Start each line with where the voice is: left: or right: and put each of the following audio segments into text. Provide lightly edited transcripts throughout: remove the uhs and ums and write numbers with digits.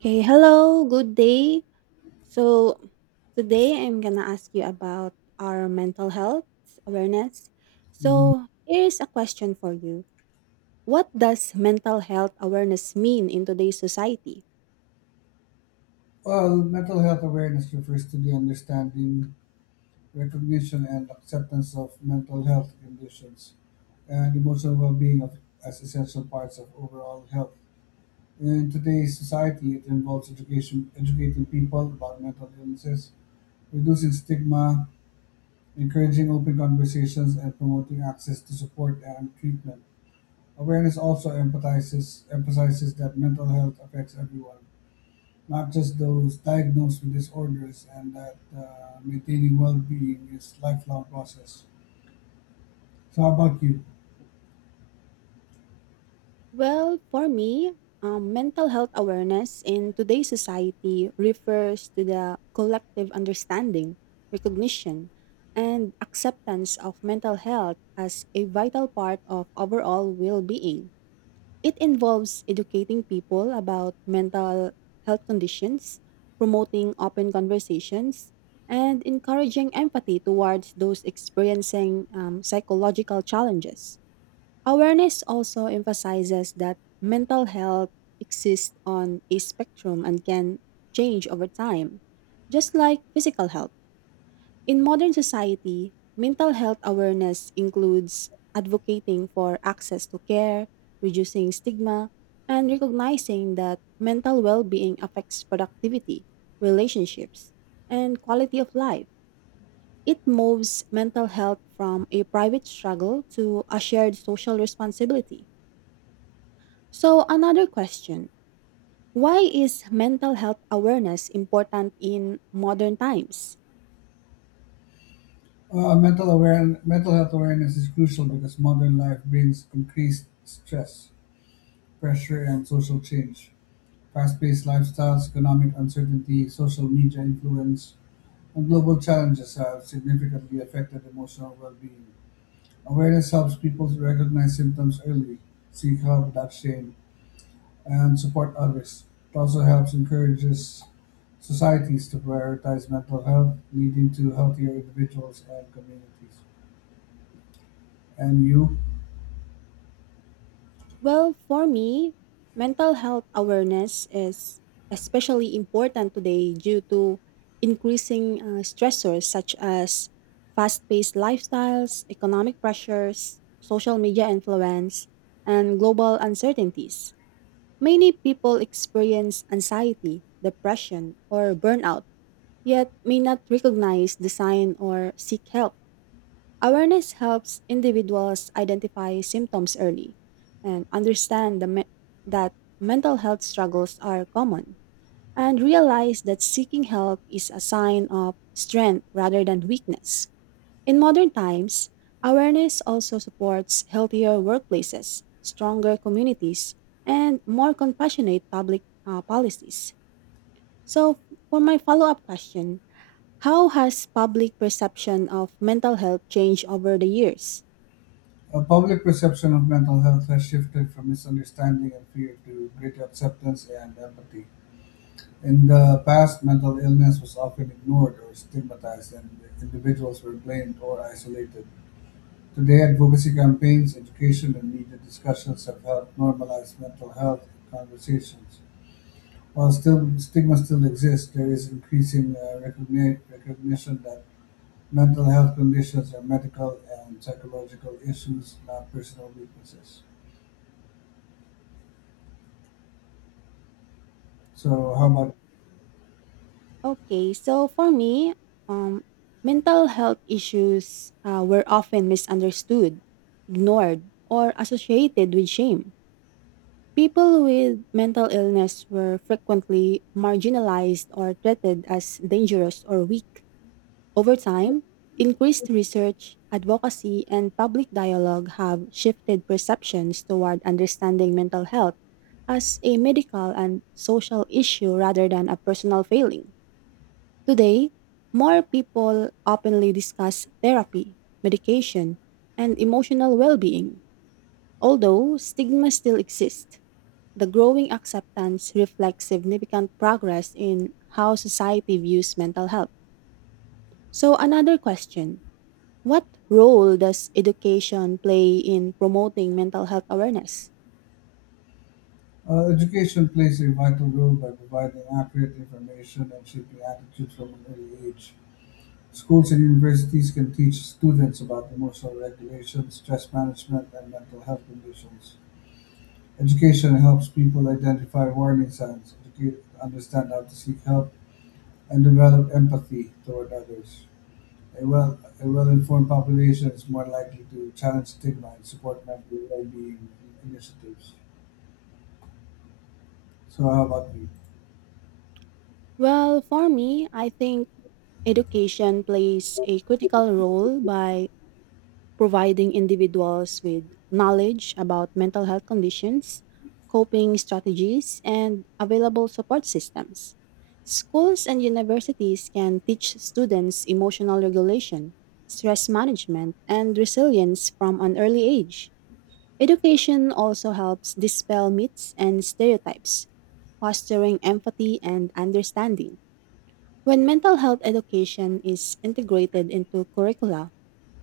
right: Okay, hello, good day. So, today I'm gonna ask you about our mental health awareness.
left: Mhm.
right: So, here's a question for you. What does mental health awareness mean in today's society?
left: Well, mental health awareness refers to the understanding, recognition, and acceptance of mental health conditions and emotional well being as essential parts of overall health. In today's society, it involves educating people about mental illnesses, reducing stigma, encouraging open conversations, and promoting access to support and treatment. Awareness also emphasizes that mental health affects everyone not just those diagnosed with disorders, and that maintaining well-being is lifelong process. So, how about you?
right: Well, for me, mental health awareness in today's society refers to the collective understanding, recognition, and acceptance of mental health as a vital part of overall well being. It involves educating people about mental health conditions, promoting open conversations, and encouraging empathy towards those experiencing psychological challenges. Awareness also emphasizes that mental health exists on a spectrum and can change over time, just like physical health. In modern society, mental health awareness includes advocating for access to care, reducing stigma, and recognizing that mental well being affects productivity, relationships, and quality of life. It moves mental health from a private struggle to a shared social responsibility. So, another question. Why is mental health awareness important in modern times?
left: Mental health awareness is crucial because modern life brings increased stress, pressure, and social change. Fast-paced lifestyles, economic uncertainty, social media influence, and global challenges have significantly affected emotional well-being. Awareness helps people to recognize symptoms early, seek help without shame, and support others. It also helps encourages societies to prioritize mental health, leading to healthier individuals and communities. And you?
right: Well, for me, mental health awareness is especially important today due to increasing stressors such as fast paced lifestyles, economic pressures, social media influence, and global uncertainties. Many people experience anxiety, depression, or burnout, yet may not recognize the sign or seek help. Awareness helps individuals identify symptoms early and understand that mental health struggles are common and realize that seeking help is a sign of strength rather than weakness. In modern times, awareness also supports healthier workplaces, stronger communities, and more compassionate public policies. So, for my follow up question, how has public perception of mental health changed over the years?
left: A public perception of mental health has shifted from misunderstanding and fear to greater acceptance and empathy. In the past, mental illness was often ignored or stigmatized, and individuals were blamed or isolated. Today, advocacy campaigns, education, and media discussions have helped normalize mental health conversations. While still stigma still exists, there is increasing recognition that mental health conditions are medical and psychological issues, not personal weaknesses. So, how about
right: Okay, so for me, um, mental health issues were often misunderstood, ignored, or associated with shame. People with mental illness were frequently marginalized or treated as dangerous or weak. Over time, increased research, advocacy, and public dialogue have shifted perceptions toward understanding mental health as a medical and social issue rather than a personal failing. Today, more people openly discuss therapy, medication, and emotional well being. Although stigma still exists, the growing acceptance reflects significant progress in how society views mental health. So, another question. What role does education play in promoting mental health awareness?
left: education plays a vital role by providing accurate information and shaping attitudes from an early age. Schools and universities can teach students about emotional regulation, stress management, and mental health conditions. Education helps people identify warning signs, understand how to seek help and develop empathy toward others. A well informed population is more likely to challenge stigma and support mental well being initiatives. So how about you?
right: Well, for me, I think education plays a critical role by providing individuals with knowledge about mental health conditions, coping strategies, and available support systems. Schools and universities can teach students emotional regulation, stress management, and resilience from an early age. Education also helps dispel myths and stereotypes, fostering empathy and understanding. When mental health education is integrated into curricula,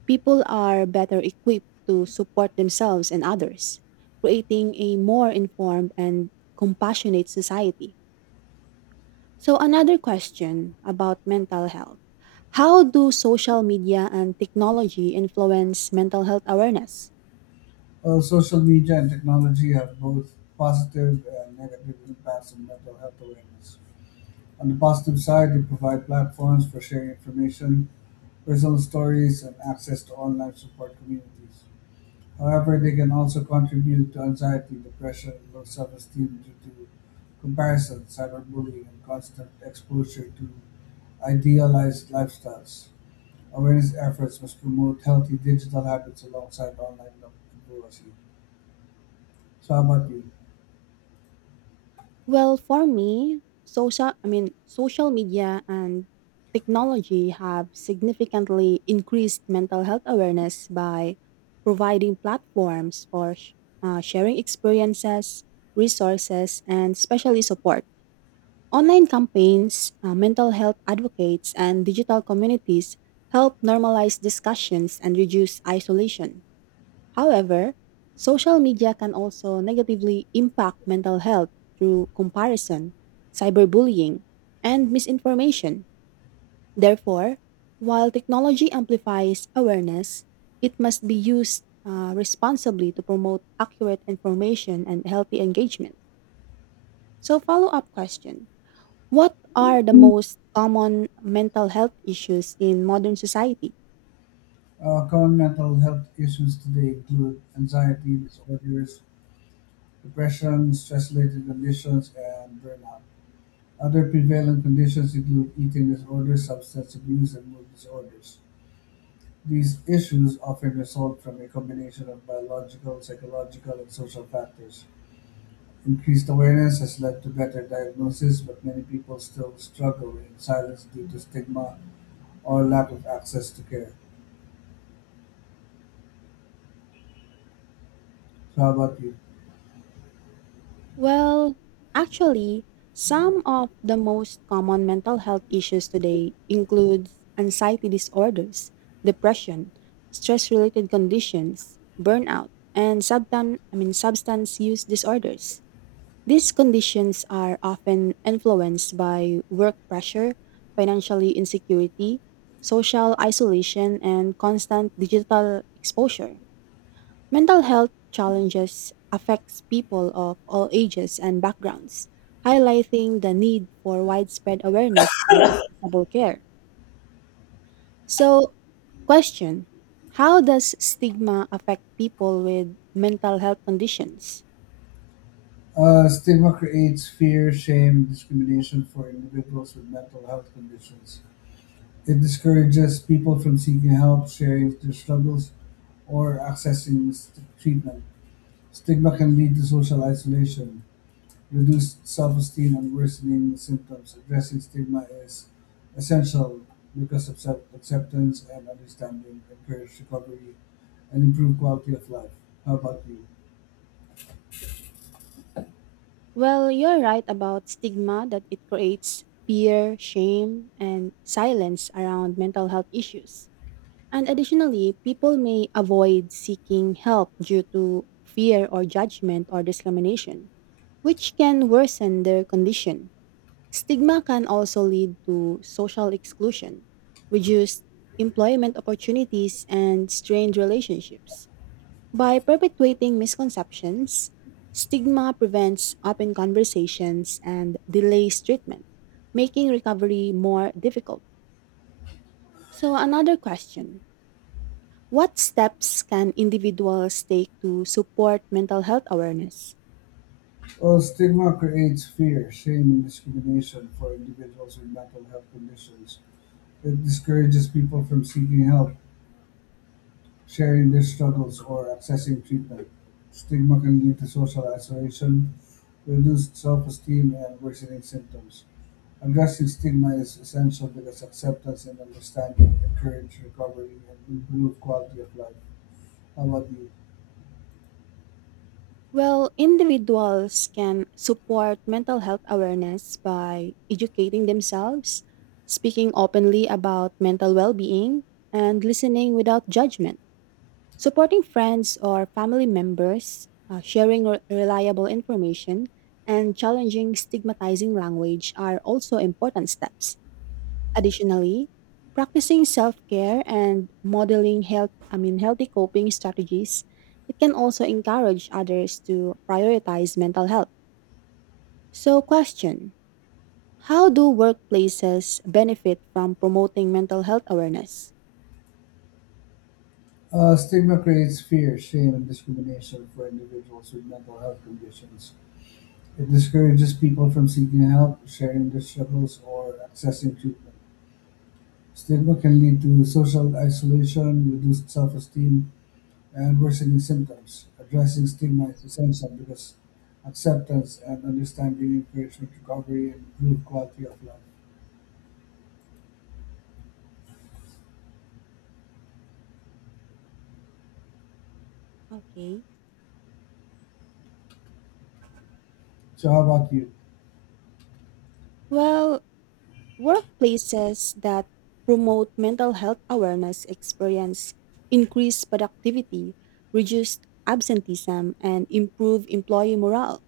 right: people are better equipped to support themselves and others, creating a more informed and compassionate society. So, another question about mental health. How do social media and technology influence mental health awareness?
left: Well, social media and technology have both positive and negative impacts on mental health awareness. On the positive side, they provide platforms for sharing information, personal stories, and access to online support communities. However, they can also contribute to anxiety, depression, and low self-esteem due to comparison, cyberbullying, and constant exposure to idealized lifestyles. Awareness efforts must promote healthy digital habits alongside online literacy. So, how about you?
right: Well, for me, social I mean social media and technology have significantly increased mental health awareness by providing platforms for sharing experiences, resources, and especially support. Online campaigns, mental health advocates, and digital communities help normalize discussions and reduce isolation. However, social media can also negatively impact mental health through comparison, cyberbullying, and misinformation. Therefore, while technology amplifies awareness, it must be used responsibly to promote accurate information and healthy engagement. So, follow up question. What are the most common mental health issues in modern society?
left: Common mental health issues today include anxiety disorders, depression, stress-related conditions, and burnout. Other prevalent conditions include eating disorders, substance abuse, and mood disorders. These issues often result from a combination of biological, psychological, and social factors. Increased awareness has led to better diagnosis, but many people still struggle in silence due to stigma or lack of access to care. So, how about you?
right: Well, actually, some of the most common mental health issues today include anxiety disorders, depression, stress-related conditions, burnout, and substance use disorders. These conditions are often influenced by work pressure, financially insecurity, social isolation, and constant digital exposure. Mental health challenges affects people of all ages and backgrounds, highlighting the need for widespread awareness and accessible care. So, question, how does stigma affect people with mental health conditions?
left: Stigma creates fear, shame, discrimination for individuals with mental health conditions. It discourages people from seeking help, sharing their struggles, or accessing treatment. Stigma can lead to social isolation, reduced self-esteem and worsening symptoms, addressing stigma is essential because of self-acceptance and understanding encourage recovery and improve quality of life. How about you?
right: Well, you're right about stigma that it creates fear, shame, and silence around mental health issues. And additionally, people may avoid seeking help due to fear or judgment or discrimination, which can worsen their condition. Stigma can also lead to social exclusion, reduced employment opportunities, and strained relationships. By perpetuating misconceptions, stigma prevents open conversations and delays treatment, making recovery more difficult. So, another question. What steps can individuals take to support mental health awareness?
left: Well, stigma creates fear, shame, and discrimination for individuals with mental health conditions. It discourages people from seeking help, sharing their struggles, or accessing treatment. Stigma can lead to social isolation, reduced self esteem, and worsening symptoms. Addressing stigma is essential because acceptance and understanding encourage recovery and improve quality of life. How about you?
right: Well, individuals can support mental health awareness by educating themselves, speaking openly about mental well being, and listening without judgment, supporting friends or family members, sharing reliable information, and challenging stigmatizing language are also important steps. Additionally, practicing self-care and modeling healthy coping strategies, it can also encourage others to prioritize mental health. So, question, how do workplaces benefit from promoting mental health awareness?
left: Stigma creates fear, shame, and discrimination for individuals with mental health conditions. It discourages people from seeking help, sharing their struggles, or accessing treatment. Stigma can lead to social isolation, reduced self esteem, and worsening symptoms. Addressing stigma is essential because acceptance and understanding encourage recovery and improve quality of life.
right: Okay.
left: So how about you?
right: Well, workplaces that promote mental health awareness experience increased productivity, reduced absenteeism and improve employee morale.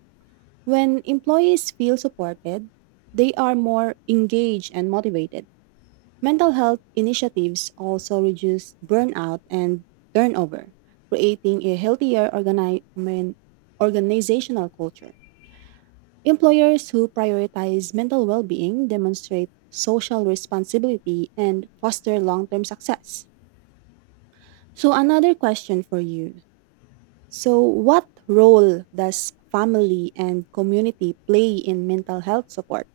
right: When employees feel supported, they are more engaged and motivated. Mental health initiatives also reduce burnout and turnover, creating a healthier organizational culture. Employers who prioritize mental well being demonstrate social responsibility and foster long term success. So, another question for you. So, what role does family and community play in mental health support?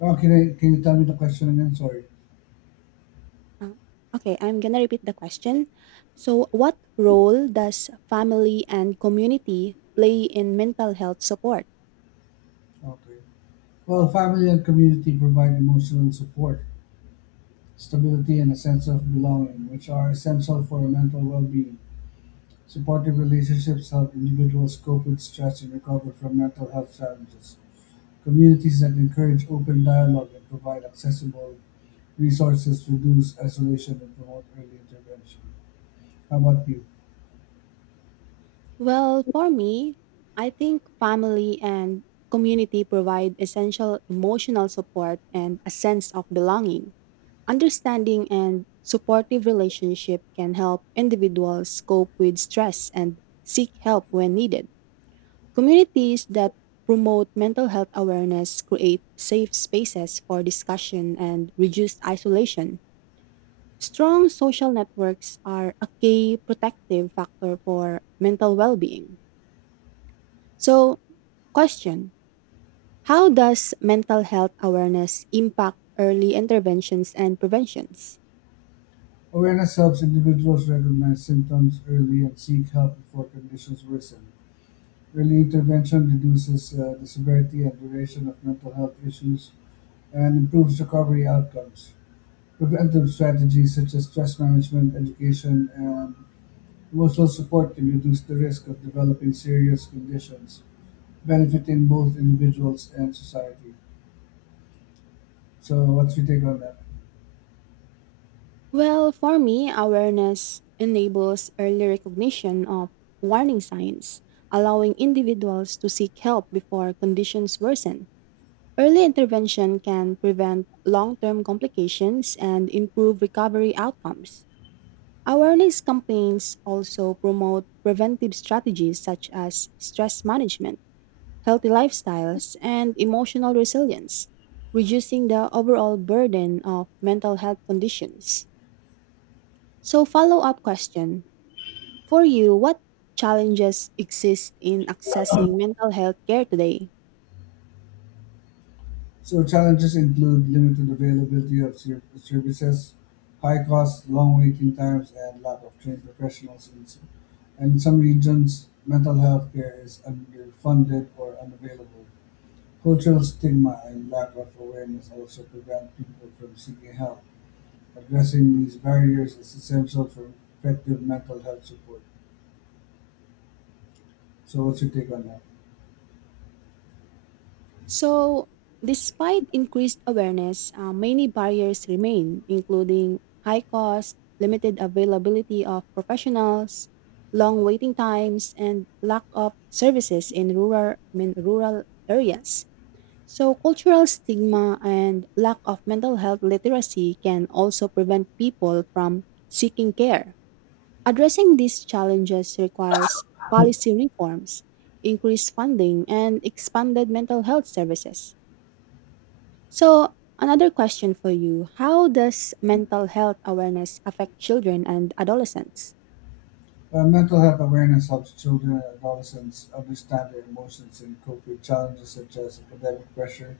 left: Oh, can you tell me the question again? Sorry.
right: Oh, okay, I'm gonna repeat the question. So, what role does family and community play in mental health support?
left: Okay. Well, family and community provide emotional support, stability, and a sense of belonging, which are essential for mental well-being. Supportive relationships help individuals cope with stress and recover from mental health challenges. Communities that encourage open dialogue and provide accessible resources reduce isolation and promote early intervention. How about you?
right: Well, for me, I think family and community provide essential emotional support and a sense of belonging. Understanding and supportive relationship can help individuals cope with stress and seek help when needed. Communities that promote mental health awareness create safe spaces for discussion and reduce isolation. Strong social networks are a key protective factor for mental well being. So, question. How does mental health awareness impact early interventions and preventions?
left: Awareness helps individuals recognize symptoms early and seek help before conditions worsen. Early intervention reduces the severity and duration of mental health issues and improves recovery outcomes. Preventive strategies such as stress management, education, and emotional support can reduce the risk of developing serious conditions, benefiting both individuals and society. So, what's your take on that?
right: Well, for me, awareness enables early recognition of warning signs, allowing individuals to seek help before conditions worsen. Early intervention can prevent long term complications and improve recovery outcomes. Awareness campaigns also promote preventive strategies such as stress management, healthy lifestyles, and emotional resilience, reducing the overall burden of mental health conditions. So, follow up question. For you, what challenges exist in accessing mental health care today?
left: So challenges include limited availability of services, high costs, long waiting times, and lack of trained professionals. In some regions, mental health care is underfunded or unavailable. Cultural stigma and lack of awareness also prevent people from seeking help. Addressing these barriers is essential for effective mental health support. So, what's your take on that?
right: So, despite increased awareness, many barriers remain, including high cost, limited availability of professionals, long waiting times, and lack of services in rural areas. So, cultural stigma and lack of mental health literacy can also prevent people from seeking care. Addressing these challenges requires policy reforms, increased funding, and expanded mental health services. So, another question for you. How does mental health awareness affect children and adolescents?
left: Mental health awareness helps children and adolescents understand their emotions and cope with challenges such as academic pressure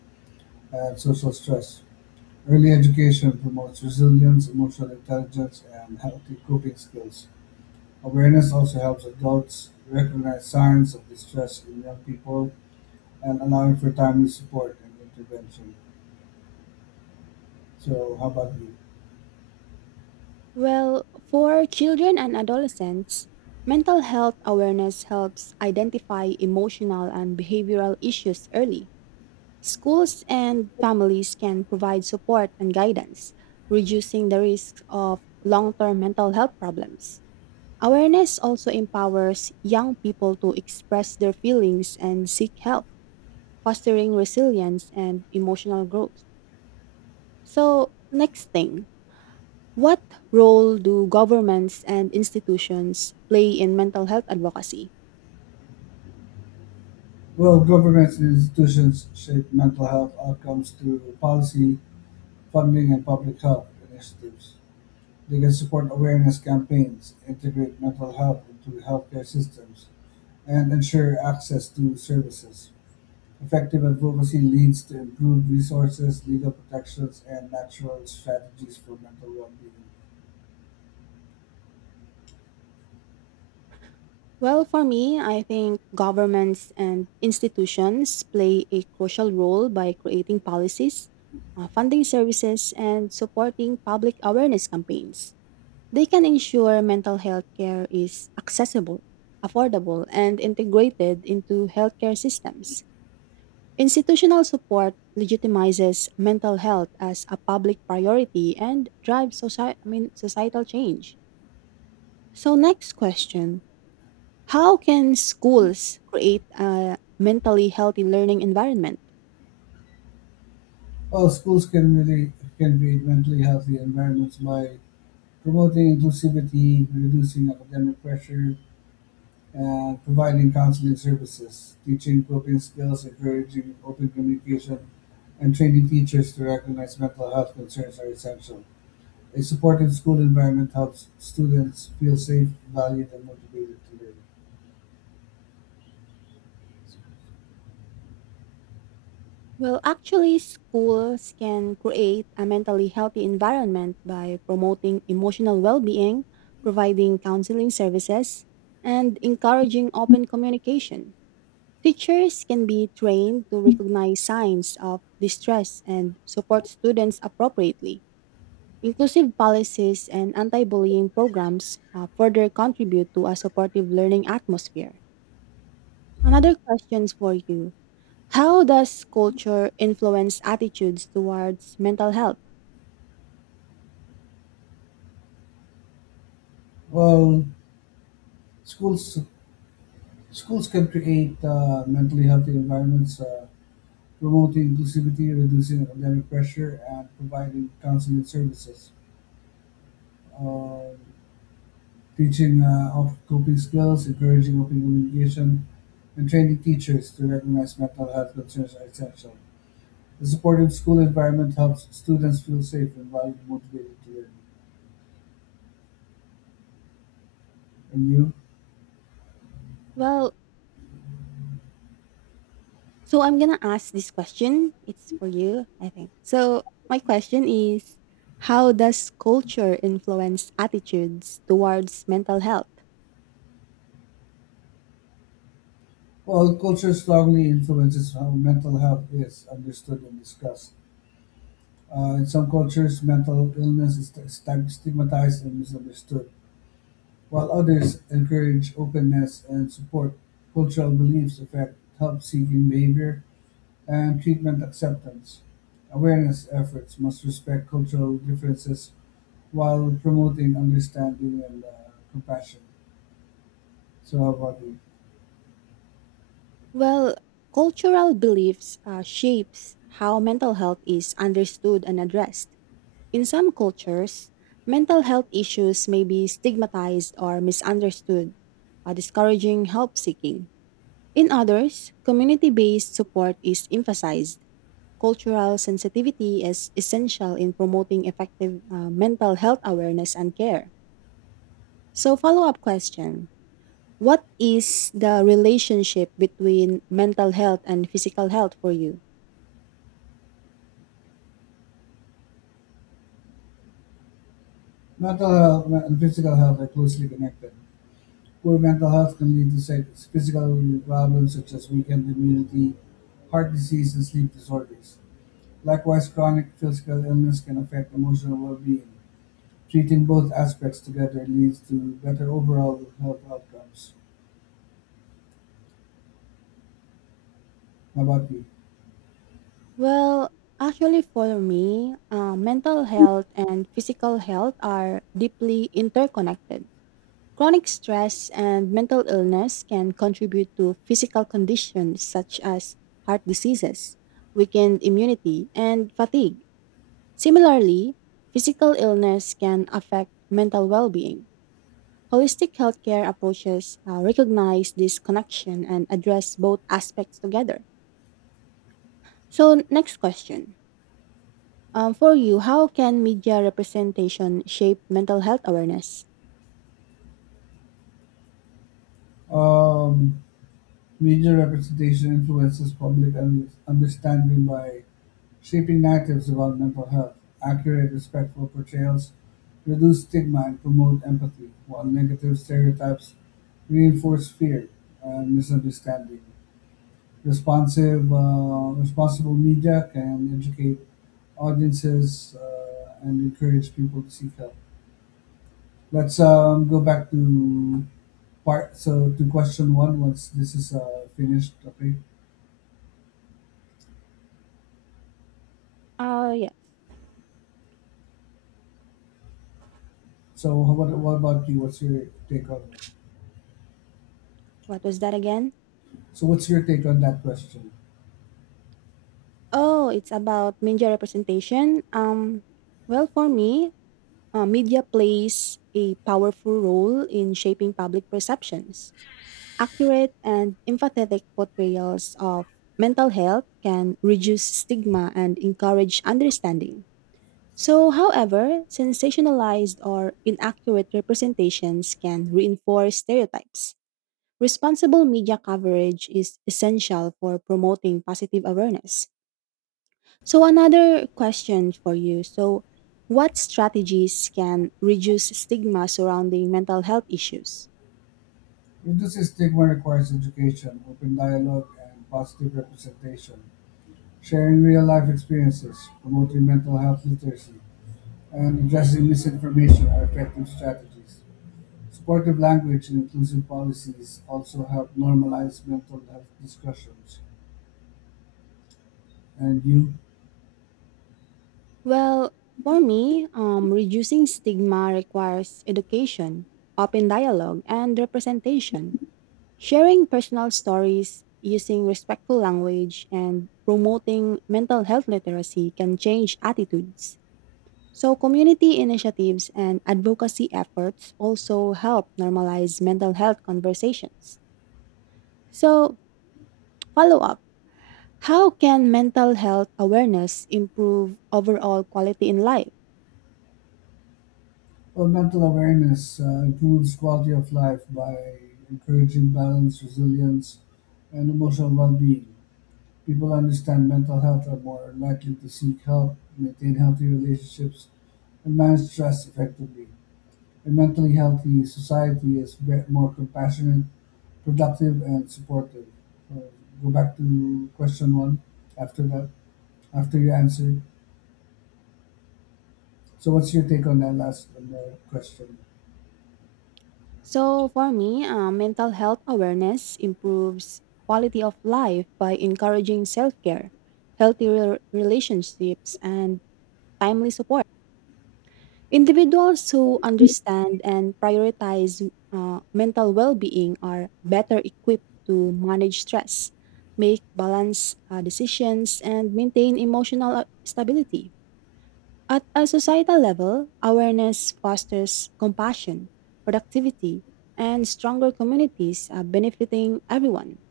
left: and social stress. Early education promotes resilience, emotional intelligence, and healthy coping skills. Awareness also helps adults recognize signs of distress in young people and allowing for timely support and intervention. So, how about you?
right: Well, for children and adolescents, mental health awareness helps identify emotional and behavioral issues early. Schools and families can provide support and guidance, reducing the risk of long term mental health problems. Awareness also empowers young people to express their feelings and seek help fostering resilience and emotional growth. So, next thing, what role do governments and institutions play in mental health advocacy?
left: Well, governments and institutions shape mental health outcomes through policy, funding, and public health initiatives. They can support awareness campaigns, integrate mental health into healthcare systems, and ensure access to services. Effective advocacy leads to improved resources, legal protections, and natural strategies for mental well-being.
right: Well, for me, I think governments and institutions play a crucial role by creating policies, funding services, and supporting public awareness campaigns. They can ensure mental health care is accessible, affordable, and integrated into healthcare systems. Institutional support legitimizes mental health as a public priority and drives societal change. So, next question. How can schools create a mentally healthy learning environment?
left: Well, schools can create mentally healthy environments by promoting inclusivity, reducing academic pressure, providing counseling services, teaching coping skills, encouraging open communication, and training teachers to recognize mental health concerns are essential. A supportive school environment helps students feel safe, valued, and motivated to learn.
right: Well, actually, schools can create a mentally healthy environment by promoting emotional well being, providing counseling services, and encouraging open communication. Teachers can be trained to recognize signs of distress and support students appropriately. Inclusive policies and anti bullying programs further contribute to a supportive learning atmosphere. Another question for you. How does culture influence attitudes towards mental health?
left: Well, schools schools can create mentally healthy environments, promoting inclusivity, reducing academic pressure, and providing counseling services. Um, Teaching coping skills, encouraging open communication, and training teachers to recognize mental health concerns are essential. A supportive school environment helps students feel safe and valued, motivated to learn. And you?
right: Well, so I'm going to ask this question. It's for you, I think. So, my question is, how does culture influence attitudes towards mental health?
left: Well, culture strongly influences how mental health is understood and discussed. In some cultures, mental illness is stigmatized and misunderstood, while others encourage openness and support. Cultural beliefs affect help seeking behavior and treatment acceptance. Awareness efforts must respect cultural differences while promoting understanding and compassion to our body.
right: Well, cultural beliefs shapes how mental health is understood and addressed. In some cultures, mental health issues may be stigmatized or misunderstood, discouraging help seeking. In others, community-based support is emphasized. Cultural sensitivity is essential in promoting effective mental health awareness and care. So, follow-up question: what is the relationship between mental health and physical health for you?
left: Mental health and physical health are closely connected. Poor mental health can lead to physical problems such as weakened immunity, heart disease, and sleep disorders. Likewise, chronic physical illness can affect emotional well being. Treating both aspects together leads to better overall health outcomes. How about you?
right: Well, actually, for me, mental health and physical health are deeply interconnected. Chronic stress and mental illness can contribute to physical conditions such as heart diseases, weakened immunity, and fatigue. Similarly, physical illness can affect mental well being. Holistic healthcare approaches recognize this connection and address both aspects together. So, next question. For you, how can media representation shape mental health awareness?
left: Um, Media representation influences public understanding by shaping narratives about mental health. Accurate, respectful portrayals reduce stigma and promote empathy, while negative stereotypes reinforce fear and misunderstanding. Responsible media can educate audiences and encourage people to seek help. Let's go back to part so to question one once this is finished. Okay.
right: Oh, yes.
left: So how about what about you? What's your take on that?
right: What was that again?
left: So what's your take on that question?
right: Oh, it's about media representation. Well, for me, media plays a powerful role in shaping public perceptions. Accurate and empathetic portrayals of mental health can reduce stigma and encourage understanding. So, however, sensationalized or inaccurate representations can reinforce stereotypes. Responsible media coverage is essential for promoting positive awareness. So, another question for you. So, what strategies can reduce stigma surrounding mental health issues?
left: Reducing stigma requires education, open dialogue, and positive representation. Sharing real life experiences, promoting mental health literacy, and addressing misinformation are effective strategies. Supportive language and inclusive policies also help normalize mental health discussions. And you?
right: Well, for me, reducing stigma requires education, open dialogue, and representation. Sharing personal stories, using respectful language, and promoting mental health literacy can change attitudes. So, community initiatives and advocacy efforts also help normalize mental health conversations. So, follow up. How can mental health awareness improve overall quality in life?
left: Well, mental awareness improves quality of life by encouraging balance, resilience, and emotional well being. People who understand mental health are more likely to seek help, maintain healthy relationships, and manage stress effectively. A mentally healthy society is more compassionate, productive, and supportive. Uh, Go back to question one after that, after your answer. So, what's your take on that last on the question?
right: So for me, mental health awareness improves quality of life by encouraging self-care, healthy relationships, and timely support. Individuals who understand and prioritize mental well-being are better equipped to manage stress, make balanced decisions, and maintain emotional stability. At a societal level, awareness fosters compassion, productivity, and stronger communities benefiting everyone.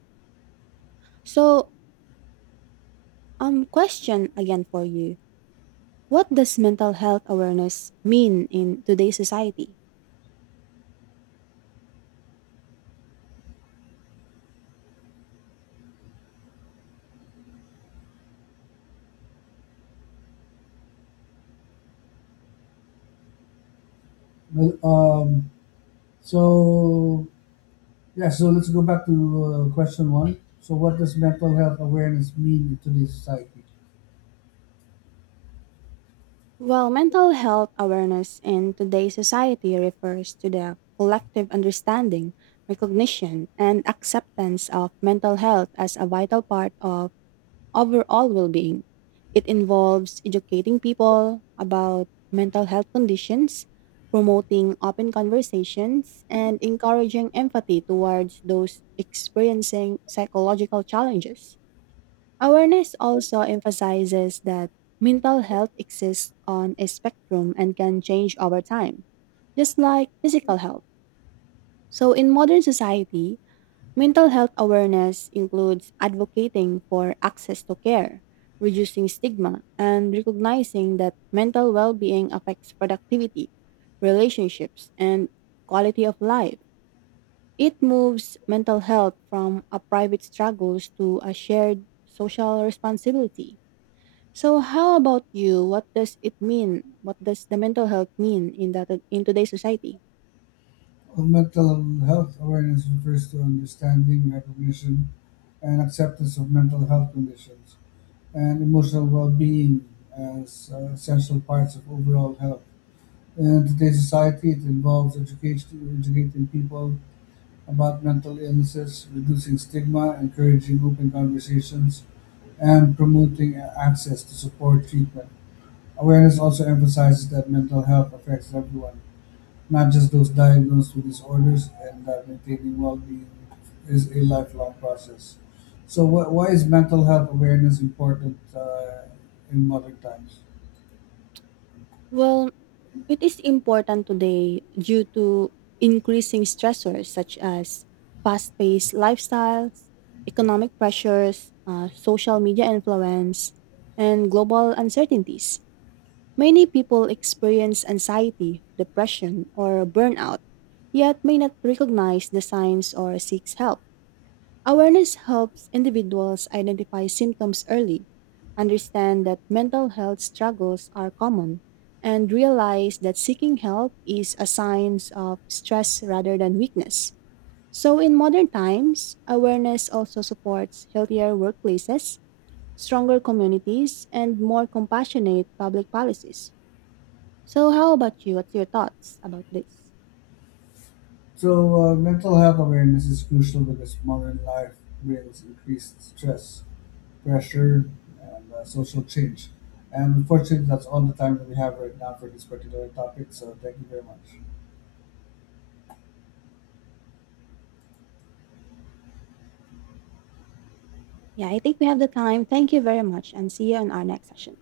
right: So, question again for you. What does mental health awareness mean in today's society?
left: Well, so Yeah, so let's go back to question one. So, what does mental health awareness mean in today's society?
right: Well, mental health awareness in today's society refers to the collective understanding, recognition, and acceptance of mental health as a vital part of overall well being. It involves educating people about mental health conditions, promoting open conversations, and encouraging empathy towards those experiencing psychological challenges. Awareness also emphasizes that mental health exists on a spectrum and can change over time, just like physical health. So, in modern society, mental health awareness includes advocating for access to care, reducing stigma, and recognizing that mental well being affects productivity, relationships, and quality of life. It moves mental health from a private struggles to a shared social responsibility. So how about you? What does it mean? What does the mental health mean in that in today's society?
left: Well, mental health awareness refers to understanding, recognition, and acceptance of mental health conditions and emotional well being as essential parts of overall health. In today's society, it involves educating people about mental illnesses, reducing stigma, encouraging open conversations, and promoting access to support treatment. Awareness also emphasizes that mental health affects everyone, not just those diagnosed with disorders, and that maintaining well-being is a lifelong process. So, why is mental health awareness important in modern times?
right: Well, it is important today due to increasing stressors such as fast paced lifestyles, economic pressures, social media influence, and global uncertainties. Many people experience anxiety, depression, or burnout, yet may not recognize the signs or seek help. Awareness helps individuals identify symptoms early, understand that mental health struggles are common, and realize that seeking help is a sign of stress rather than weakness. So, in modern times, awareness also supports healthier workplaces, stronger communities, and more compassionate public policies. So, how about you? What's your thoughts about this?
left: So, mental health awareness is crucial because modern life brings increased stress, pressure, and social change. And unfortunately, that's all the time that we have right now for this particular topic. So, thank you very much.
right: Yeah, I think we have the time. Thank you very much, and see you in our next session.